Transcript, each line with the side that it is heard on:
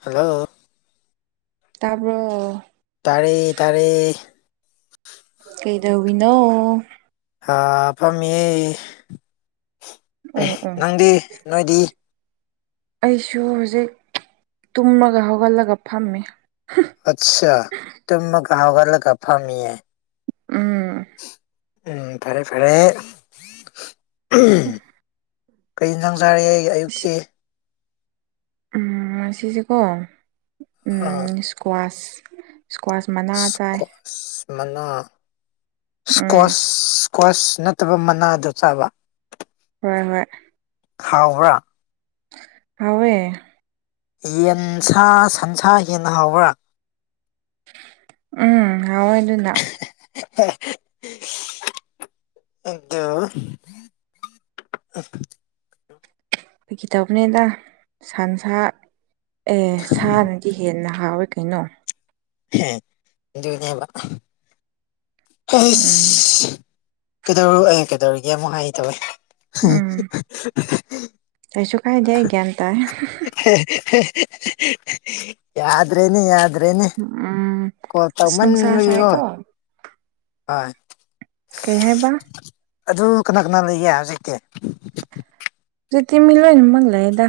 left: hello
right: ꯇꯥꯕ꯭ꯔꯣ
left: ꯇꯥꯔꯦ ꯇꯥꯔꯦ
right: ꯀꯩꯗꯧꯌꯤꯅꯣ
left: ꯑ ꯐꯝꯃꯤꯌꯦ
right: ꯑꯣ ꯑꯣ
left: ꯅꯪꯗꯤ ꯅꯣꯏꯗꯤ
right: ꯑꯩꯁꯨ ꯍꯧꯖꯤꯛ ꯇꯨꯝꯃꯒ ꯍꯧꯒꯠꯂꯒ ꯐꯝꯃꯤ
left: ꯑꯠꯁꯥ ꯇꯨꯝꯃꯒ ꯍꯧꯒꯠꯂꯒ ꯐꯝꯃꯤꯌꯦ
right: ꯎꯝ
left: ꯎꯝ ꯐꯔꯦ ꯐꯔꯦ ꯀꯩ ꯏꯟꯁꯥꯡ ꯆꯥꯔꯦ ꯑꯌꯨꯛꯇꯤ
right: ꯎꯝ ꯃꯁꯤꯁꯦꯀꯣ
left: ꯑ
right: ꯎꯝ ꯏꯁꯀ꯭ꯋꯥꯁ ꯏꯁꯀ꯭ꯋꯥꯁ ꯃꯅꯥ ꯆꯥꯏ
left: ꯑꯁ ꯃꯅꯥ
right: ꯎꯝ
left: ꯏꯁꯀ꯭ꯋꯥꯁ ꯏꯁꯀ꯭ꯋꯥꯁ ꯅꯠꯇꯕ ꯃꯅꯥꯗꯣ ꯆꯥꯕ
right: ꯍꯣꯏ ꯍꯣꯏ
left: ꯍꯥꯎꯕ꯭ꯔꯥ
right: ꯍꯥꯎꯋꯦ
left: ꯌꯦꯟꯁꯥ ꯁꯟꯁꯥ ꯍꯦꯟꯅ ꯍꯥꯎꯕ꯭ꯔꯥ
right: ꯎꯝ ꯍꯥꯎꯑꯦ ꯑꯗꯨꯅ
left: [unintelligible] ꯑꯗꯨ [inaudible]
right: ꯐꯥꯒꯤ ꯇꯧꯕꯅꯤꯗ ꯁꯟꯁꯥ ꯑꯦ ꯁꯥꯅꯗꯤ ꯍꯦꯟꯅ ꯍꯥꯎꯋꯦ ꯀꯩꯅꯣ
left: ꯍꯦ ꯑꯗꯨꯅꯦꯕ
right: ꯎꯝ
left: [unintelligible] ꯀꯩꯗꯧꯔ ꯑꯩ ꯀꯩꯗꯧꯔꯤꯒꯦ ꯑꯃꯨꯛ ꯍꯥꯢꯒꯦ ꯇꯧꯋꯦ
right: ꯎꯝ
left: [unintelligible] [unintelligible]
right: ꯀꯩꯁꯨ ꯀꯥꯏꯗꯦ ꯑꯩ ꯒ꯭ꯌꯥꯟ ꯇꯥꯏ
left: [unintelligible] ꯌꯥꯗ꯭ꯔꯦꯅꯦ ꯌꯥꯗ꯭ꯔꯦꯅꯦ
right: ꯎꯝ
left: ꯀꯣꯜ
right: ꯑꯁ ꯅꯨꯡꯁꯥ
left: ꯇꯧꯃꯟꯕꯒꯤ ꯀꯣ
right: ꯁꯥꯏꯀꯣ
left: ꯍꯣꯏ
right: ꯀꯩ ꯍꯥꯏꯕ
left: ꯑꯗꯨ ꯀꯅꯥ ꯀꯅꯥ ꯂꯩꯒꯦ ꯍꯧꯖꯤꯛꯇꯤ
right: ꯍꯧꯖꯤꯛꯇꯤ ꯃꯤ ꯂꯣꯢꯅ ꯃꯛ ꯂꯩꯌꯦꯗ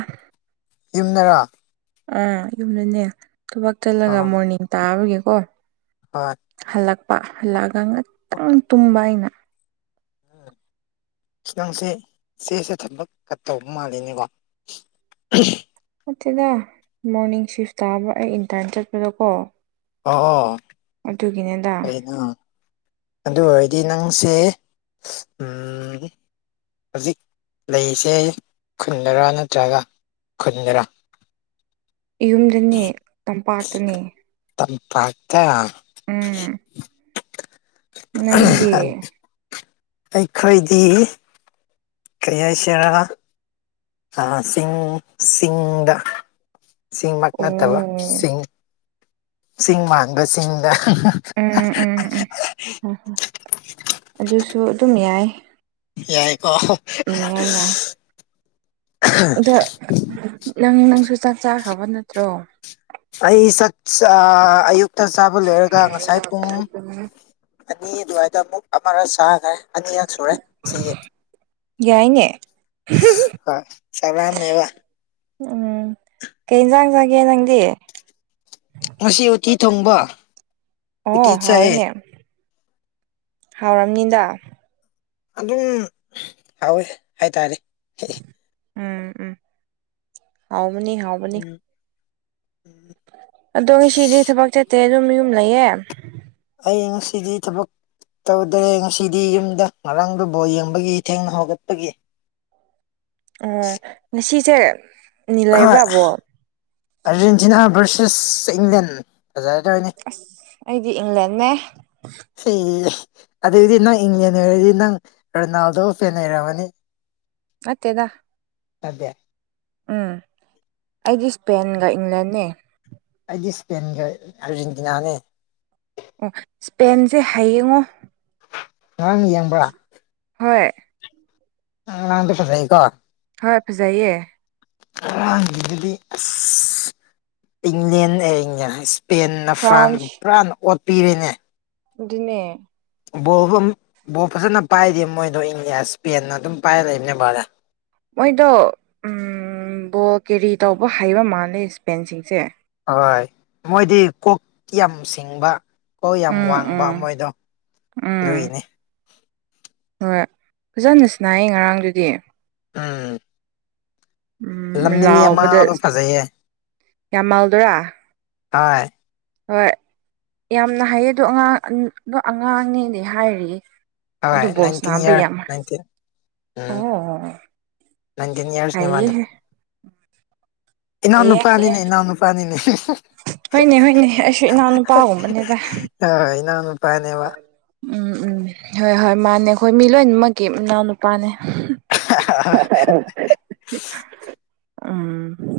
left: ꯌꯨꯝꯗꯔꯣ
right: ꯑꯣ ꯌꯨꯝꯗꯅꯦ ꯊꯕꯛ
left: ꯑ
right: ꯆꯠꯂꯒ ꯃꯣꯔꯅꯤꯡ ꯇꯥꯕꯒꯤꯀꯣ
left: ꯍꯣꯏ
right: ꯍꯜꯂꯛꯄ ꯍꯜꯂꯛꯑꯒ ꯉꯥꯛꯇꯪ ꯇꯨꯝꯕ ꯑꯩꯅ [inaudible]
left: ꯢꯁ ꯅꯪꯁꯦ ꯆꯦꯁꯦ ꯊꯟꯕ ꯀꯠ ꯇꯧꯕ ꯃꯥꯜꯂꯤꯅꯦꯀꯣ [unintelligible]
right: ꯅꯠꯇꯦꯗ ꯃꯣꯔꯅꯤꯡ ꯁꯤꯐ ꯇꯥꯕ ꯑꯩ ꯏꯟꯇꯔꯟ ꯆꯠꯄꯗꯀꯣ
left: ꯑꯣ ꯑꯣ
right: ꯑꯗꯨꯒꯤꯅꯦꯗ
left: ꯀꯔꯤꯅꯣ ꯑꯗꯨ ꯑꯣꯏꯔꯗꯤ ꯅꯪꯁꯦ ꯍꯧꯖꯤꯛ ꯂꯩꯔꯤꯁꯦ ꯈꯨꯟꯗꯔꯥ ꯅꯠꯇ꯭ꯔꯒ ꯈꯨꯟꯗꯔꯥ
right: ꯌꯨꯝꯗꯅꯦ ꯇꯝꯄꯥꯛꯇꯅꯦ
left: ꯇꯝ ꯄꯥꯛꯇ
right: ꯎꯝ ꯅꯪꯗꯤ
left: ꯑꯩꯈꯣꯏꯗꯤ ꯀ꯭ꯔꯤ ꯍꯥꯏꯁꯤꯔ ꯑ ꯆꯤꯡ ꯆꯤꯡꯗ ꯆꯤꯡꯃꯛ
right: ꯑꯣ
left: ꯅꯠꯇꯕ ꯆꯤꯡ ꯆꯤꯡ ꯃꯥꯟꯕ ꯆꯤꯡꯗ
right: ꯎꯝ ꯎꯝ ꯑꯗꯨꯁꯨ ꯑꯗꯨꯝ ꯌꯥꯏ
left: ꯌꯥꯏꯀꯣ
right: ꯎꯝ ꯌꯥꯏ ꯌꯥꯏ ꯑꯗ ꯅꯪ ꯅꯪꯁꯨ ꯆꯥꯛ ꯆꯥꯈ꯭ꯔꯕ ꯅꯠꯇ꯭ꯔꯣ
left: ꯑꯩ ꯆꯥꯛ ꯆ ꯑ ꯑꯌꯨꯛꯇ ꯆꯥꯕ ꯂꯣꯏꯔꯒ ꯉꯁꯥꯏ ꯄꯨꯡ ꯑꯅꯤ ꯑꯗꯨꯋꯥꯏꯗ ꯑꯃꯨꯛ ꯑꯃꯔ ꯆꯥꯈ꯭ꯔꯦ ꯑꯅꯤꯔꯛ ꯁꯨꯔꯦ ꯁꯤꯒꯤ
right: ꯌꯥꯏꯅꯦ
left: ꯆꯥꯛ ꯂꯥꯝꯃꯦꯕ
right: ꯎꯝ ꯀꯩ ꯌꯦꯟꯁꯥꯡ ꯆꯒꯦ ꯅꯪꯗꯤ
left: ꯉꯁꯤ ꯎꯇꯤ ꯊꯣꯡꯕ ꯎꯇꯤ
right: ꯑꯣ
left: ꯆꯥꯏꯌꯦ
right: ꯍꯥꯎꯋꯦꯅꯦ ꯍꯥꯎꯔꯝꯅꯤꯗ
left: ꯑꯗꯨꯝ ꯍꯥꯎꯋꯦ ꯍꯥꯏꯇꯥꯔꯦ
right: ꯎꯝ ꯎꯝ ꯍꯥꯎꯕꯅꯤ ꯍꯥꯎꯕꯅꯤ
left: ꯎꯝ
right: ꯑꯗꯣ ꯉꯁꯤꯗꯤ ꯊꯕꯛ ꯆꯠꯇꯦ ꯑꯗꯨꯝ ꯌꯨꯝ ꯂꯩꯌꯦ
left: ꯑꯩ ꯉꯁꯤꯗꯤ ꯊꯕꯛ ꯇꯧꯗ꯭ꯔꯦ ꯉꯁꯤꯗꯤ ꯌꯨꯝꯗ ꯉꯔꯥꯡꯗꯨ ꯕꯣꯜ ꯌꯦꯡꯕꯒꯤ ꯊꯦꯡꯅ ꯍꯧꯒꯠꯄꯒꯤ
right: ꯉꯁꯤꯁꯦ ꯅꯤ
left: ꯍꯣꯏ
right: ꯂꯩꯕ꯭ꯔꯥꯕꯣ
left: ꯑꯥꯔꯖꯦꯟꯇꯤꯅꯥ ꯚꯔꯁꯦꯁ ꯏꯪꯂꯦꯟ ꯐꯖꯥꯔꯗꯣꯏꯅꯤ
right: ꯑꯁ ꯑꯩꯗꯤ ꯏꯪꯂꯦꯟꯅꯦ
left: ꯁꯤ ꯑꯗꯨꯗꯤ ꯅꯪ ꯏꯪꯂꯦꯟ ꯑꯣꯏꯔꯗꯤ ꯅꯪ ꯔꯣꯅꯥꯜꯗꯣ ꯐꯦꯟ ꯑꯣꯏꯔꯝꯃꯅꯤ
right: ꯅꯠꯇꯦꯗ
left: ꯅꯠꯇ‌ꯦ
right: ꯎꯝ ꯑꯩꯗꯤ ꯁ‍꯭ꯄꯦꯟꯒ ꯏꯪꯂꯦꯟꯅꯦ
left: ꯑꯩꯗꯤ ꯁꯄꯦꯟꯒ ꯑꯥꯔꯖꯦꯟꯇꯤꯅꯥꯅꯦ
right: ꯑꯣ ꯁ꯭ꯄꯦꯟꯁꯦ ꯍꯩꯌꯉꯣ
left: ꯉꯔꯥꯡ ꯌꯦꯡꯕ꯭ꯔꯥ
right: ꯍꯣꯏ
left: ꯑꯉꯥꯡꯗꯣ ꯐꯖꯩ ꯀꯣ
right: ꯍꯣꯏ ꯐꯖꯩꯌꯦ
left: ꯉꯔꯥꯡꯒꯤꯗꯗꯤ ꯑꯁ ꯏꯪꯂꯦꯟ ꯑ ꯁ꯭ꯄꯦꯟ ꯅ ꯐ꯭ꯔꯥꯟꯗꯨ
right: ꯐ꯭ꯔꯥꯟꯁ
left: ꯄꯨꯔꯥꯅ ꯑꯣꯠꯄꯤꯔꯤꯅꯦ
right: ꯑꯗꯨꯅꯦ
left: ꯕꯣꯜꯕꯨ ꯕꯣꯜ ꯐꯖꯅ ꯄꯥꯏꯗꯦ ꯃꯣꯏꯗꯣ ꯏꯪꯂꯤꯌꯥ ꯏꯁꯄꯦꯟ ꯑꯗꯨꯝ ꯄꯥꯏꯔ ꯂꯩꯕꯅꯦ ꯚꯔꯦ
right: ꯃꯣꯏꯗꯣ ꯕꯣꯜ ꯀꯦꯔꯤ ꯇꯧꯕ ꯍꯩꯕ ꯃꯥꯜꯂꯦ ꯁ꯭ꯄꯦꯟꯁꯤꯡꯁꯦ
left: ꯍꯣꯏ ꯃꯣꯏꯗꯤ ꯀꯣꯛ ꯌꯥꯝ ꯁꯤꯡꯕ ꯀꯣ ꯌꯥꯝ
right: ꯎꯝ
left: ꯋꯥꯡꯕ
right: ꯎꯝ
left: ꯃꯣꯏꯗꯣ
right: ꯎꯝ
left: ꯗꯨꯏꯅꯤ
right: ꯍꯣꯏ ꯐꯖꯅ ꯁꯅꯥꯏꯌꯦ ꯉꯔꯥꯡꯗꯨꯗꯤ
left: ꯎꯝ
right: ꯎꯝ
left: ꯂꯝꯃꯤꯜ
right: ꯂꯥꯎꯕꯗ
left: ꯌꯥꯃꯥꯜꯗꯣ ꯐꯖꯩꯌꯦ
right: ꯌꯥꯃꯥꯜꯗꯨꯔ
left: ꯍꫭꯏ
right: ꯍꯣꯏ ꯌꯥꯝꯅ ꯍꯩꯌꯦ ꯑꯗꯣ ꯑꯉꯥꯡ ꯑꯗꯣ ꯑꯉꯥꯡꯅꯦꯗꯤ ꯍꯥꯏꯔꯤꯌꯦ ꯑꯗꯨ
left: ꯍꯣꯏ
right: ꯕꯣꯜ
left: ꯅꯥꯏꯟꯇꯤꯟ
right: ꯁꯥꯅꯕ
left: ꯏꯌꯥꯔ
right: ꯌꯥꯝ ꯑꫭ
left: ꯅꯥꯏꯟꯇꯤꯟ ꯎꯝ ꯅꯥꯏꯟꯇꯤꯟ ꯌꯔꯁ ꯅꯦ ꯃꯥꯗꫭ ꯏꯅꯥꯎ
right: ꯍꯩꯌꯦ ꯍꯩꯌꯦ
left: ꯅꯨꯄꯥꯅꯤꯅꯦ ꯏꯅꯥꯎ ꯅꯨꯄꯥꯅꯤꯅꯦ [unintelligible]
right: ꯍꯣꯏꯅꯦ ꯍꯣꯏꯅꯦ ꯑꯩꯁꯨ ꯏꯅꯥꯎꯅꯨꯄꯥꯒꯨꯝꯕꯅꯤꯗ
left: ꯍꫭꯏ ꯏꯅꯥꯎꯅꯨ
right: ꯄꯥꯅꯤ ꯎꯝ ꯎꯝ ꯍꯣꯏ ꯍꯣꯏ ꯃꯥꯅꯦ ꯈꯣꯏ ꯃꯤ ꯂꯣꯏꯅꯃꯛꯀꯤ ꯃꯅꯥꯎ ꯅꯨꯄꯥꯅꯦ [unintelligible] ꯎꯝ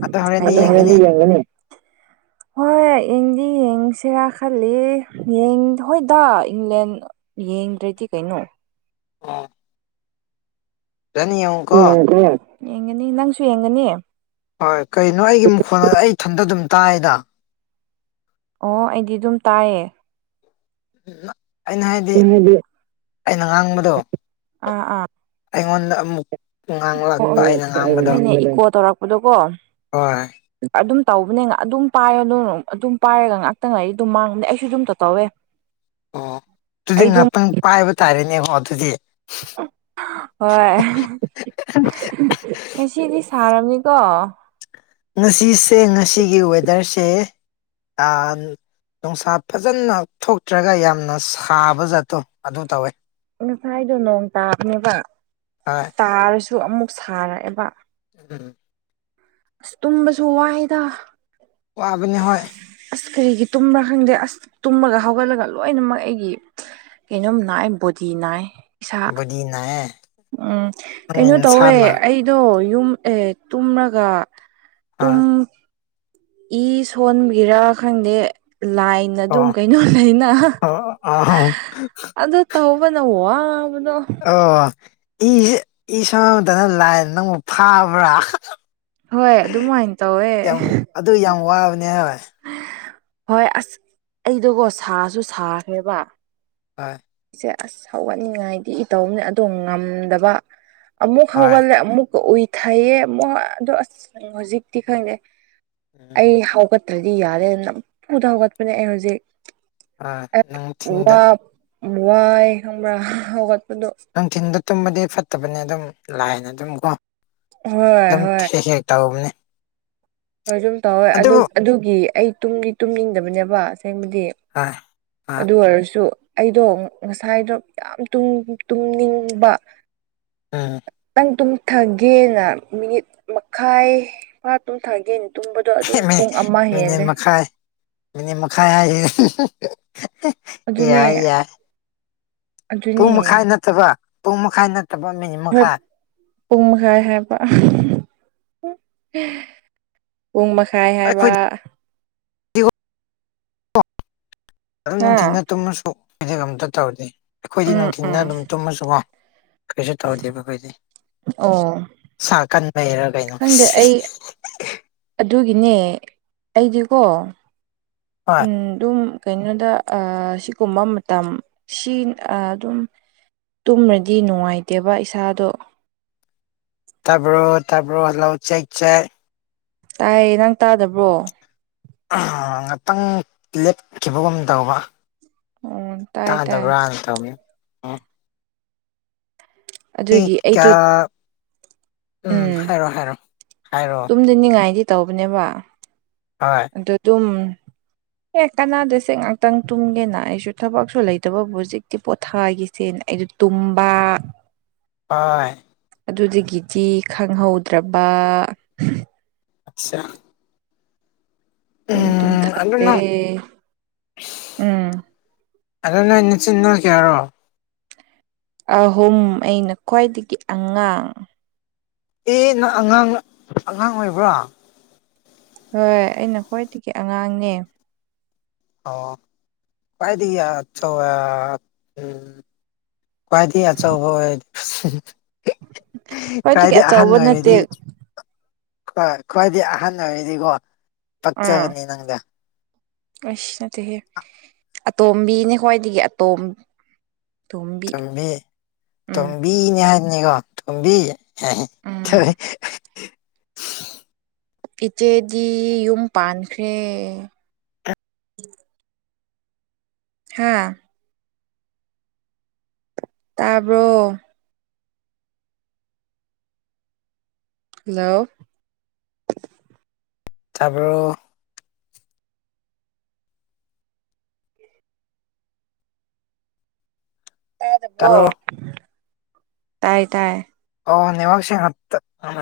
left: ꯑꯗꯣ ꯍꯣꯔꯦꯟꯗꯤ ꯌꯦꯡꯒꯅꯤ
right: [unintelligible] [inaudible] ꯍꯣꯏ ꯌꯦꯡꯗꯤ ꯌꯦꯡꯁꯤꯔ ꯈꯜꯂꯤ [unintelligible] ꯍꯣꯏꯗ ꯏꯪꯂꯦꯟ ꯌꯦꯡꯗ꯭ꯔꯗꯤ ꯀꯩꯅꯣ
left: ꯑ ꯐꯖꯅ ꯌꯦꯡ
right: [unintelligible] ꯌꯦꯡꯒꯅꯤ ꯅꯪꯁꯨ ꯌꯦꯡꯒꯅꯤ
left: ꯍꯣꯏ ꯀꯩꯅꯣ ꯑꯩꯒꯤ ꯃꯈꯣꯟꯗꫭ ꯑꯩ ꯏꯊꯟꯗ ꯑꯗꯨꯝ ꯇꯥꯏꯗ
right: ꯑꯣ ꯑꯩꯗꯤ ꯑꯗꯨꯝ ꯇꯥꯏꯌꯦ
left: ꯑꯩꯅ ꯍꯥꯏꯗꯤ ꯑꯩꯅ ꯉꯥꯡꯕꯗꯨ
right: ꯑꯥ
left: ꯑꯩꯉꯣꯟꯗ ꯑꯃꯨꯛ
right: ꯑꯣ
left: ꯉꯥꯡꯂꯛꯄ ꯑꯩꯅ
right: [unintelligible]
left: ꯉꯥꯡꯕꯗꯣ
right: ꯍꯣꯏꯅꯦ ꯏꯀꯣ ꯇꯧꯔꯛꯄꯗꯣ ꯀꯣ
left: ꯍꯣꯏ
right: ꯑꯗꯨꯝ ꯇꯧꯕꯅꯦ ꯑꯗꯨꯝ ꯄꯥꯏꯌꯨ [unintelligible] ꯑꯗꯨꯝ ꯄꯥꯏꯔꯒ ꯉꯥꯛꯇꯪ ꯂꯩ ꯑꯗꯨꯝ ꯃꯥꯡꯕꯅꯦ ꯑꯩꯁꯨ ꯑꯗꯨꯝꯇ ꯇꯧꯋꯦ [inaudible]
left: ꯑꯣ ꯇꯨꯗꯤ
right: ꯑꯩ ꯑꯗꯨꯝ
left: ꯉꯥꯛꯇꯪ ꯄꯥꯏꯕ ꯇꯥꯔꯦꯅꯦꯀꯣ ꯑꯗꯨꯗꯤ
right: ꯍꯣꯏ [unintelligible] ꯉꯁꯤꯗꯤ ꯁꯥꯔꯝꯅꯤꯀꯣ
left: ꯉꯁꯤꯁꯦ ꯉꯁꯤꯒꯤ ꯋꯦꯗꯔꯁꯦ ꯑ ꯅꯥꯡꯁꯥ ꯐꯖꯅ ꯊꯣꯛꯇ꯭ꯔꯒ ꯌꯥꯝꯅ ꯁꯥꯕ ꯖꯥꯠꯇꯣ ꯑꯗꯨ ꯇꯧꯋꯦ
right: ꯉꯁꯥꯏꯗꯣ ꯅꯣꯡ ꯇꯥꯕꯅꯦꯕ
left: ꯍꯣꯏ
right: ꯇꯥꯔꯁꯨ ꯑꯃꯨꯛ ꯁꯥꯔꯛꯑꯦꯕ
left: [unintelligible]
right: ꯑꯁ ꯇꯨꯝꯕꯁꯨ ꯋꯥꯏꯗ
left: ꯋꯥꯕꯅꯦ ꯍꯣꯏ
right: ꯑꯁ ꯀꯔꯤꯒꯤ ꯇꯨꯝꯕ꯭ꯔ ꯈꯪꯗꯦ ꯑꯁ ꯇꯨꯝꯃꯒ ꯍꯧꯒꯠꯂꯒ ꯂꯣꯏꯅꯃꯛ ꯑꯩꯒꯤ ꯀꯩꯅꯣꯝ ꯅꯥꯏ ꯕꯣꯗꯤ ꯅꯥꯏ ꯏꯁꯥ
left: ꯕꯣꯗꯤ ꯅꯥꯏꯌꯦ
right: ꯎꯝ
left: ꯅꯪꯒꯤ
right: ꯀꯩꯅꯣ ꯇꯧꯋꯦ
left: ꯅꯁꯥꯅ
right: ꯑꯩ ꯗꯣ ꯌꯨꯝ ꯑꯦ ꯇꯨꯝꯔꯒ
left: ꯑ
right: ꯇꯨꯝ ꯏ ꯁꯣꯟꯕꯒꯤꯔ ꯈꯪꯗꯦ ꯂꯥꯏꯟ ꯗ ꯗꯨꯝ
left: ꯑꯣ
right: ꯀꯩꯅꯣ ꯂꯩꯅ
left: ꯑꯣ ꯑꯣ
right: [unintelligible] ꯑꯗꯨ ꯇꯧꯕꯅ ꯋꯥꯕꯗꯣ
left: ꯑꯣ ꯏꯖꯦ ꯏꯁꯥꯗ ꯂꯥꯏꯟ ꯅꯪꯕꯨ ꯐꯥꯕ꯭ꯔ
right: ꯍꯣꯏ ꯑꯗꯨꯝꯃꯥꯏꯟ ꯇꯧꯋꯦ [unintelligible]
left: ꯑꯗꯨ ꯌꯥꯝ ꯋꯥꯕꯅꯦ ꯍꯥꯥꯏꯕ
right: ꯍꯣꯏ ꯑꯁ ꯑꯩꯗꯣꯀꯣ ꯁꯥꯁꯨ ꯁꯥꯈ꯭ꯔꯦꯕ
left: ꯑꯥꯏ
right: ꯏꯆꯦ ꯑꯁ ꯍꯧꯒꯠꯅꯤꯡꯉꯥꯏꯗꯤ ꯏ ꯇꯧꯕꯅꯤ ꯑꯗꯣ ꯉꯝꯗꯕ ꯑꯃꯨꯛ
left: ꯍꯣꯏ
right: ꯍꯧꯒꯠꯂꯦ ꯑꯃꯨꯛꯀ ꯎꯏꯊꯩꯌꯦ ꯑꯃꯨꯛ ꯑꯗꯣ ꯑꯁ ꯍꯧꯖꯤꯛꯇꯤ ꯈꯪꯗꯦ
left: ꯎꯝ
right: ꯑꯩ ꯍꯧꯒꯠꯇ꯭ꯔꯗꯤ ꯌꯥꯗꯦ ꯅꯝꯐꯨꯗ ꯍꯧꯒꯠꯄꯅꯦ ꯑꯩ ꯍꯧꯖꯤꯛ
left: ꯍꯣꯏ
right: ꯑꯦ
left: ꯅꯨꯡꯊꯤꯟꯗ
right: ꯋꯥ ꯋꯥꯏ ꯈꯪꯕ꯭ꯔꯥ ꯍꯧꯒꯠꯄꯗꯣ
left: ꯅꯨꯡꯊꯤꯟꯗ ꯇꯨꯝꯕꯗꯤ ꯐꯠꯇꯕꯅꯤ ꯑꯗꯨꯝ ꯂꯥꯏꯅ ꯑꯗꯨꯝ ꯀꯣ
right: ꯍꯣꯏ
left: ꯑꯗꯨꯝ
right: ꯍꯣꯏ
left: ꯊꯦ ꯍꯦꯛ ꯇꯧꯕꯅꯦ
right: ꯍꯣꯏ ꯁꯨꯝ ꯇꯧꯋꯦ ꯑꯗꯨ
left: ꯑꯗꯨꯕꯨ
right: ꯑꯗꯨꯒꯤ ꯑꯩ ꯇꯨꯝꯗꯤ ꯇꯨꯝꯅꯤꯡꯗꯕꯅꯦꯕ ꯑꯁꯦꯡꯕꯗꯤ
left: ꯍꯣꯏ ꯍꯣꯏ
right: ꯑꯗꯨ ꯑꯣꯏꯔꯁꯨ ꯑꯩꯗꯣ ꯉꯁꯥꯏꯗꯣ ꯌꯥꯝ ꯇꯨꯝ ꯇꯨꯝꯅꯤꯡꯕ
left: ꯎꯝ
right: ꯈꯤꯇꯪ ꯇꯨꯝꯊꯒꯦꯅ ꯃꯤꯅꯤꯠ ꯃꯈꯥꯏ ꯐꯥ ꯇꯨꯝꯊꯒꯦ ꯇꯨꯝꯕꯗꯣ ꯑꯗꯨꯝ ꯄꯨꯡ ꯑꯃ
left: ꯃꯤꯅꯤꯠ
right: ꯍꯦꯜꯂꯦ
left: ꯃꯈꯥꯏ ꯃꯤꯅꯤꯠ ꯃꯈꯥꯏ ꯍꯥꯏꯁꯦ
right: ꯑꯗꯨꯅꯦ
left: ꯌꯥꯏ ꯌꯥꯏ
right: ꯑꯗꯨꯅꯦ
left: ꯄꯨꯡ ꯃꯈꯥꯏ ꯅꯠꯇꯕ ꯄꯨꯡ ꯃꯈꯥꯏ ꯅꯠꯇꯕ ꯃꯤꯅꯤꯠ ꯃꯈꯥꯏ
right: ꯄꯨꯝꯍꯥꯏ ꯍꯥꯏꯕ ꯄꯨꯡ ꯃꯈꯥꯏ ꯍꯥꯏꯕ
left: ꯑꯩꯈꯣꯏꯗꯤ ꯑꯗꯨꯝ
right: ꯍꯥ
left: ꯅꯨꯡꯊꯤꯗ ꯇꯨꯝꯃꯁꯨ ꯑꯩꯗꯤ ꯉꯝꯇ ꯇꯧꯅꯤ ꯑꯩꯈꯣꯏꯗꯤ
right: ꯎꯝ
left: ꯅꯨꯡꯊꯤꯗ
right: ꯎꯝ
left: ꯑꯗꯨꯝ ꯇꯨꯝꯃꯁꯨꯀꯣ ꯀꯩꯁꯨ ꯇꯧꯗꯦꯕ ꯑꯩꯈꯣꯏꯗꯤ
right: ꯑꯣ
left: ꯁꯥ ꯀꯟꯕꯩꯔꯥ ꯀꯩꯅꯣ
right: ꯈꯪꯗꯦ ꯑꯩ ꯑꯗꯨꯒꯤꯅꯦ ꯑꯩꯗꯤꯀꯣ
left: ꯍꯣꯏ
right: ꯎꯝ ꯑꯗꯨꯝ ꯀꯩꯅꯣꯗ ꯑꯥ ꯁꯤꯒꯨꯝꯕ ꯃꯇꯝ ꯁꯤ ꯑꯥ ꯗꯨꯝ ꯇꯨꯝꯔꯗꯤ ꯅꯨꯡꯉꯥꯏꯇꯦꯕ ꯏꯁꯥꯗꯣ
left: ꯇꯕ꯭ꯔꯣ ꯇꯥꯕ꯭ꯔꯣ ꯂꯧ ꯆꯦꯛ ꯆꯦꯛ
right: ꯇꯥꯏꯌꯦ ꯅꯪ ꯇꯥꯗꯕ꯭ꯔꯣ
left: ꯑꯍꯥ ꯉꯥꯛꯇꯪ ꯂꯦꯞꯈꯤꯕꯒꯨꯝ ꯇꯧꯕ
right: ꯑꯣ ꯇꯥꯏ ꯇꯥꯏ
left: ꯇꯥꯥꯗꯕ꯭ꯔꯥ ꯇꯧꯅꯦ
right: ꯑꯗꯨꯒꯤ ꯑꯩꯗꯣ
left: ꯀꯌꯥ ꯎꯝ ꯍꯥꯏꯔꯣ ꯍꯥꯏꯔꯣ ꯍꯥꯏꯔꯣ
right: ꯅꯤꯡꯉꯥꯏꯗꯤ ꯇꯧꯕꯅꯦꯕ
left: ꯍꯣꯏ
right: ꯑꯗꯨ ꯗꯨꯝ ꯑꯦ ꯀꯥꯟꯅꯥꯗꯦꯁꯦ ꯉꯥꯛꯇꯪ ꯇꯨꯝꯒꯦꯅ ꯑꯩꯁꯨ ꯊꯕꯛꯁꯨ ꯂꯩꯇꯕꯕꯨ ꯍꯧꯖꯤꯛꯇꯤ ꯄꯣꯊꯥꯈꯤꯁꯦꯅ ꯑꯩꯖꯨ ꯇꯨꯝꯕꯥ
left: ꯑꯥꯏ
right: ꯑꯗꯨꯗꯒꯤꯗꯤ ꯈꯪꯍꯧꯗ꯭ꯔꯕ
left: ꯑꯆꯥ
right: ꯗꯨꯝ ꯇꯨꯝꯊꯈ꯭ꯔꯦ ꯎꯝ
left: ꯑꯗꯣ ꯅꯪ ꯅꯆꯤꯟ ꯅꯅꯥꯎ ꯀꯥꯌꯥꯔꯣ
right: ꯑꯍꯨꯝ ꯑꯩꯅ ꯈ꯭ꯋꯥꯏꯗꯒꯤ ꯑꯉꯥꯡ
left: ꯑꯦ ꯅꯪ ꯑꯉꯥꯡꯅ ꯑꯉꯥꯡ ꯑꯣꯏꯕ꯭ꯔꯥ
right: ꯍꯣꯏ ꯑꯩꯅ ꯈ꯭ꯋꯥꯏꯇꯒꯤ ꯑꯉꯥꯡꯅꯦ
left: ꯑꯣ ꯈ꯭ꯋꯥꯏꯗꯒꯤ ꯑ ꯆꯧ ꯑꯥ ꯎꯝ ꯈ꯭ꯋꯥꯏꯗꯒꯤ ꯑꯆꯧꯕ ꯑꯣꯏ
right: ꯈ꯭ꯋꯥꯏꯗꯒꯤ
left: ꯀꯥꯏꯗꯤ ꯑꯍꯥꯟ
right: ꯑꯆꯧꯕ ꯅꯠꯇꯦ
left: ꯑꯣꯏꯔꯗꯤ ꯈꯣ ꯈ꯭ꯋꯥꯏꯗꯤ ꯑꯍꯟ ꯑꯣꯏꯔꯗꯤꯀꯣ ꯄꯛꯆꯒꯅꯤ ꯅꯪꯗꯤ
right: ꯑꯩꯁ ꯅꯠꯇꯦꯍꯦ ꯑꯇꯣꯝꯕꯤꯅꯦ ꯈ꯭ꯋꯥꯏꯗꯒꯤ ꯑꯇꯣꯝ
left: ꯇꯣꯝꯕꯤ
right: ꯎꯝ
left: ꯇꯣꯝꯕꯤꯅꯦ ꯍꯥꯏꯕꯅꯤꯀꯣ ꯇꯣꯝꯕꯤ
right: ꯎꯝ
left: [unintelligible]
right: ꯏꯆꯦꯗꯤ ꯌꯨꯝ ꯄꯥꯟꯈ꯭ꯔꯦ ꯍꯥꯥ ꯇꯥꯕ꯭ꯔꯣ ꯍꯜꯂꯣ
left: ꯇꯥꯕ꯭ꯔꯣ ꯇꯥꯕ꯭ꯔꯣ
right: ꯇꯥꯗꯕ꯭ꯔꯣ
left: ꯇꯥꯕ꯭ꯣ
right: ꯇꯥꯏ ꯇꯥꯏ
left: ꯑꯣ ꯅꯦꯋꯥꯛ ꯁꯦꯡꯅ ꯇꯠ [unintelligible]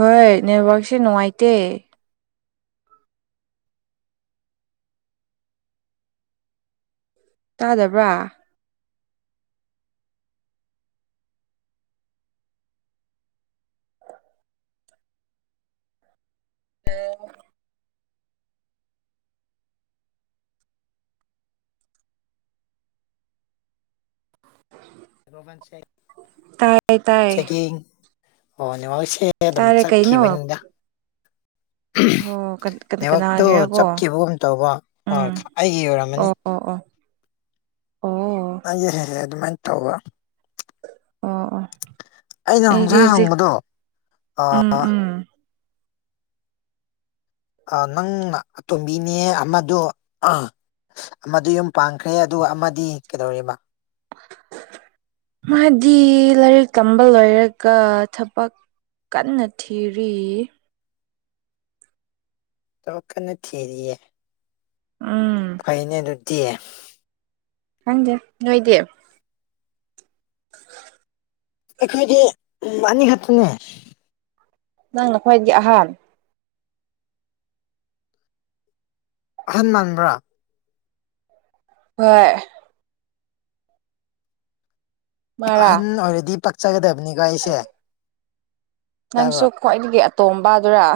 right: ꯍꯣꯏ ꯅꯦꯠꯋꯥꯛꯁꯦ ꯅꯨꯡꯉꯥꯏꯇꯦ ꯇꯥꯗꯕ꯭ꯔꯥ [unintelligible]
left: [unintelligible]
right: ꯇꯥꯏ ꯇꯥꯏ
left: ꯆꯦꯀꯤꯡ ꯑꯣ ꯅꯦꯋꯥꯛꯁꯦ ꯑꯦꯗꯝ
right: ꯇꯥꯔꯦ ꯀꯩꯅꯣ
left: ꯆꯠꯈꯤꯕꯅꯤꯗ
right: ꯑꯣ ꯀꯅꯥ
left: ꯅꯦꯠꯋꯥꯛꯇꯣ
right: ꯀꯅꯥꯒꯤꯔꯀꯣ
left: ꯆꯞꯈꯤꯕꯒꯨꯝ ꯇꯧꯕ ꯑꯥ
right: ꯎꯝ
left: ꯑꯩꯒꯤ ꯑꯣꯏꯔꯝꯃꯅꯤ
right: ꯑꯣ ꯑꯣ ꯑꯣ
left: ꯑꯩꯗꯤ ꯍꯦꯛ ꯍꯦꯛ ꯑꯗꯨꯃꯥꯏꯟ ꯇꯧꯕ
right: ꯑꯣ
left: ꯑꯩꯅ
right: ꯑꯩꯗꯤ
left: ꯉꯪꯁꯥꯏ
right: ꯍꯧꯖꯤꯛ
left: ꯍꯪꯕꯗꯣ
right: ꯎꯝ
left: ꯑꯥ
right: ꯎꯝ
left: ꯑꯥ ꯅꯪꯅ ꯑꯇꯣꯝꯕꯤꯅꯦ ꯑꯃꯗꯣ ꯑꯥ ꯑꯃꯥꯗꯨ ꯌꯨꯝ ꯄꯥꯟꯈ꯭ꯔꯦ ꯑꯗꯨꯒ ꯑꯃꯥꯗꯤ ꯀꯩꯗꯧꯔꯤꯕ
right: ꯃꯥꯗꯤ ꯂꯥꯏꯔꯤꯛ ꯇꯝꯕ ꯂꯣꯏꯔꯒ ꯊꯕꯛ ꯀꯟꯅ ꯊꯤꯔꯤ
left: ꯇꯧ ꯀꯟꯅ ꯊꯤꯔꯤꯌꯦ
right: ꯎꯝ
left: ꯐꯩꯅꯦ ꯑꯗꯨꯗꯤ
right: ꯈꯪꯗꯦ ꯅꯣꯏꯗꯤ
left: ꯑꯩꯈꯣꯏꯗꯤ ꯎꯝ ꯑꯅꯤ ꯈꯠꯇꯅꯦ
right: ꯅꯪꯅ ꯈ꯭ꯋꯥꯏꯒꯤ ꯑꯍꯟ
left: ꯑꯍꯟ ꯃꯥꯟꯕ꯭ꯔꯥ
right: ꯍꯣꯏ ꯃꯥꯔꯥ
left: ꯑꯍꯟ ꯑꯣꯏꯔꯗꯤ ꯄꯛꯆꯒꯗꯕꯅꯤꯀꯣ ꯑꯩꯁꯦ
right: ꯅꯪꯁꯨ
left: ꯇꯥꯕ꯭ꯔꯣ
right: ꯈ꯭ꯋꯥꯏꯗꯒꯤ ꯑꯇꯣꯝꯕꯗꯨꯔꯥ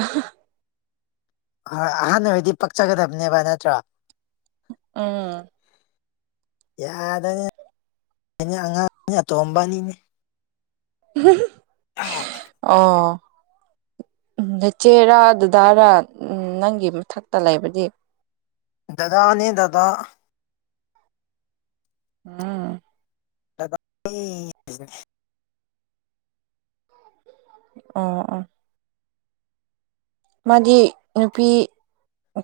left: ꯑꯍꯣꯏ ꯑꯍꯟ ꯑꯣꯏꯔꯗꯤ ꯄꯛꯆꯒꯗꯝꯅꯦꯕ ꯅꯠꯇ꯭ꯔꯣ
right: ꯎꯝ
left: ꯌꯥꯗꯝꯅꯤ [unintelligible] ꯑꯇꯣꯝꯕꯅꯤꯅꯦ
right: [unintelligible]
left: [unintelligible]
right: ꯑꯣ ꯎꯝ ꯅꯆꯦꯔꯥ ꯗꯗꯥꯔꯥ ꯎꯝ ꯅꯪꯒꯤ ꯃꯊꯛꯇ ꯂꯩꯕꯗꯤ
left: ꯗꯗꯥꯅꯦ ꯗꯗꯥ
right: ꯎꯝ
left: [unintelligible]
right: ꯑꯣ ꯑꯣ ꯃꯥꯗꯤ ꯅꯨꯄꯤ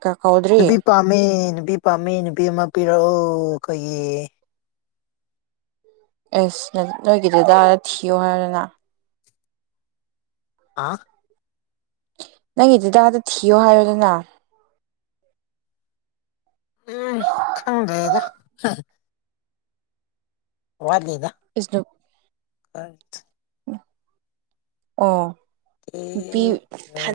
right: ꯀꯥ ꯀꯧꯗ꯭ꯔꯤ
left: ꯅꯨꯄꯤ ꯄꯥꯝꯃꯦ ꯅꯨꯄꯤ ꯄꯥꯝꯃꯦ ꯅꯨꯄꯤ ꯑꯃꯥ ꯄꯤꯔꯛꯑꯣ ꯈꯣꯏꯒꯤ
right: ꯑꯦꯁ ꯅ ꯅꯣꯏꯒꯤ ꯗꯥꯗꯥ ꯊꯤꯌꯣ ꯍꯥꯏꯔꯣꯅ
left: ꯑꯥ
right: ꯅꯪꯒꯤ ꯗꯥꯗꯥ ꯗꯊꯤꯌꯣ ꯍꯥꯏꯌꯣꯗꯅ
left: ꯎꯝ ꯈꯪꯗ꯭ꯔꯦꯗ ꯍꯥ ꯋꯥꯗꯦꯗ
right: [unintelligible]
left: ꯑꯥꯊ
right: ꯑꯣ ꯅꯨꯄꯤ ꯊꯥꯟ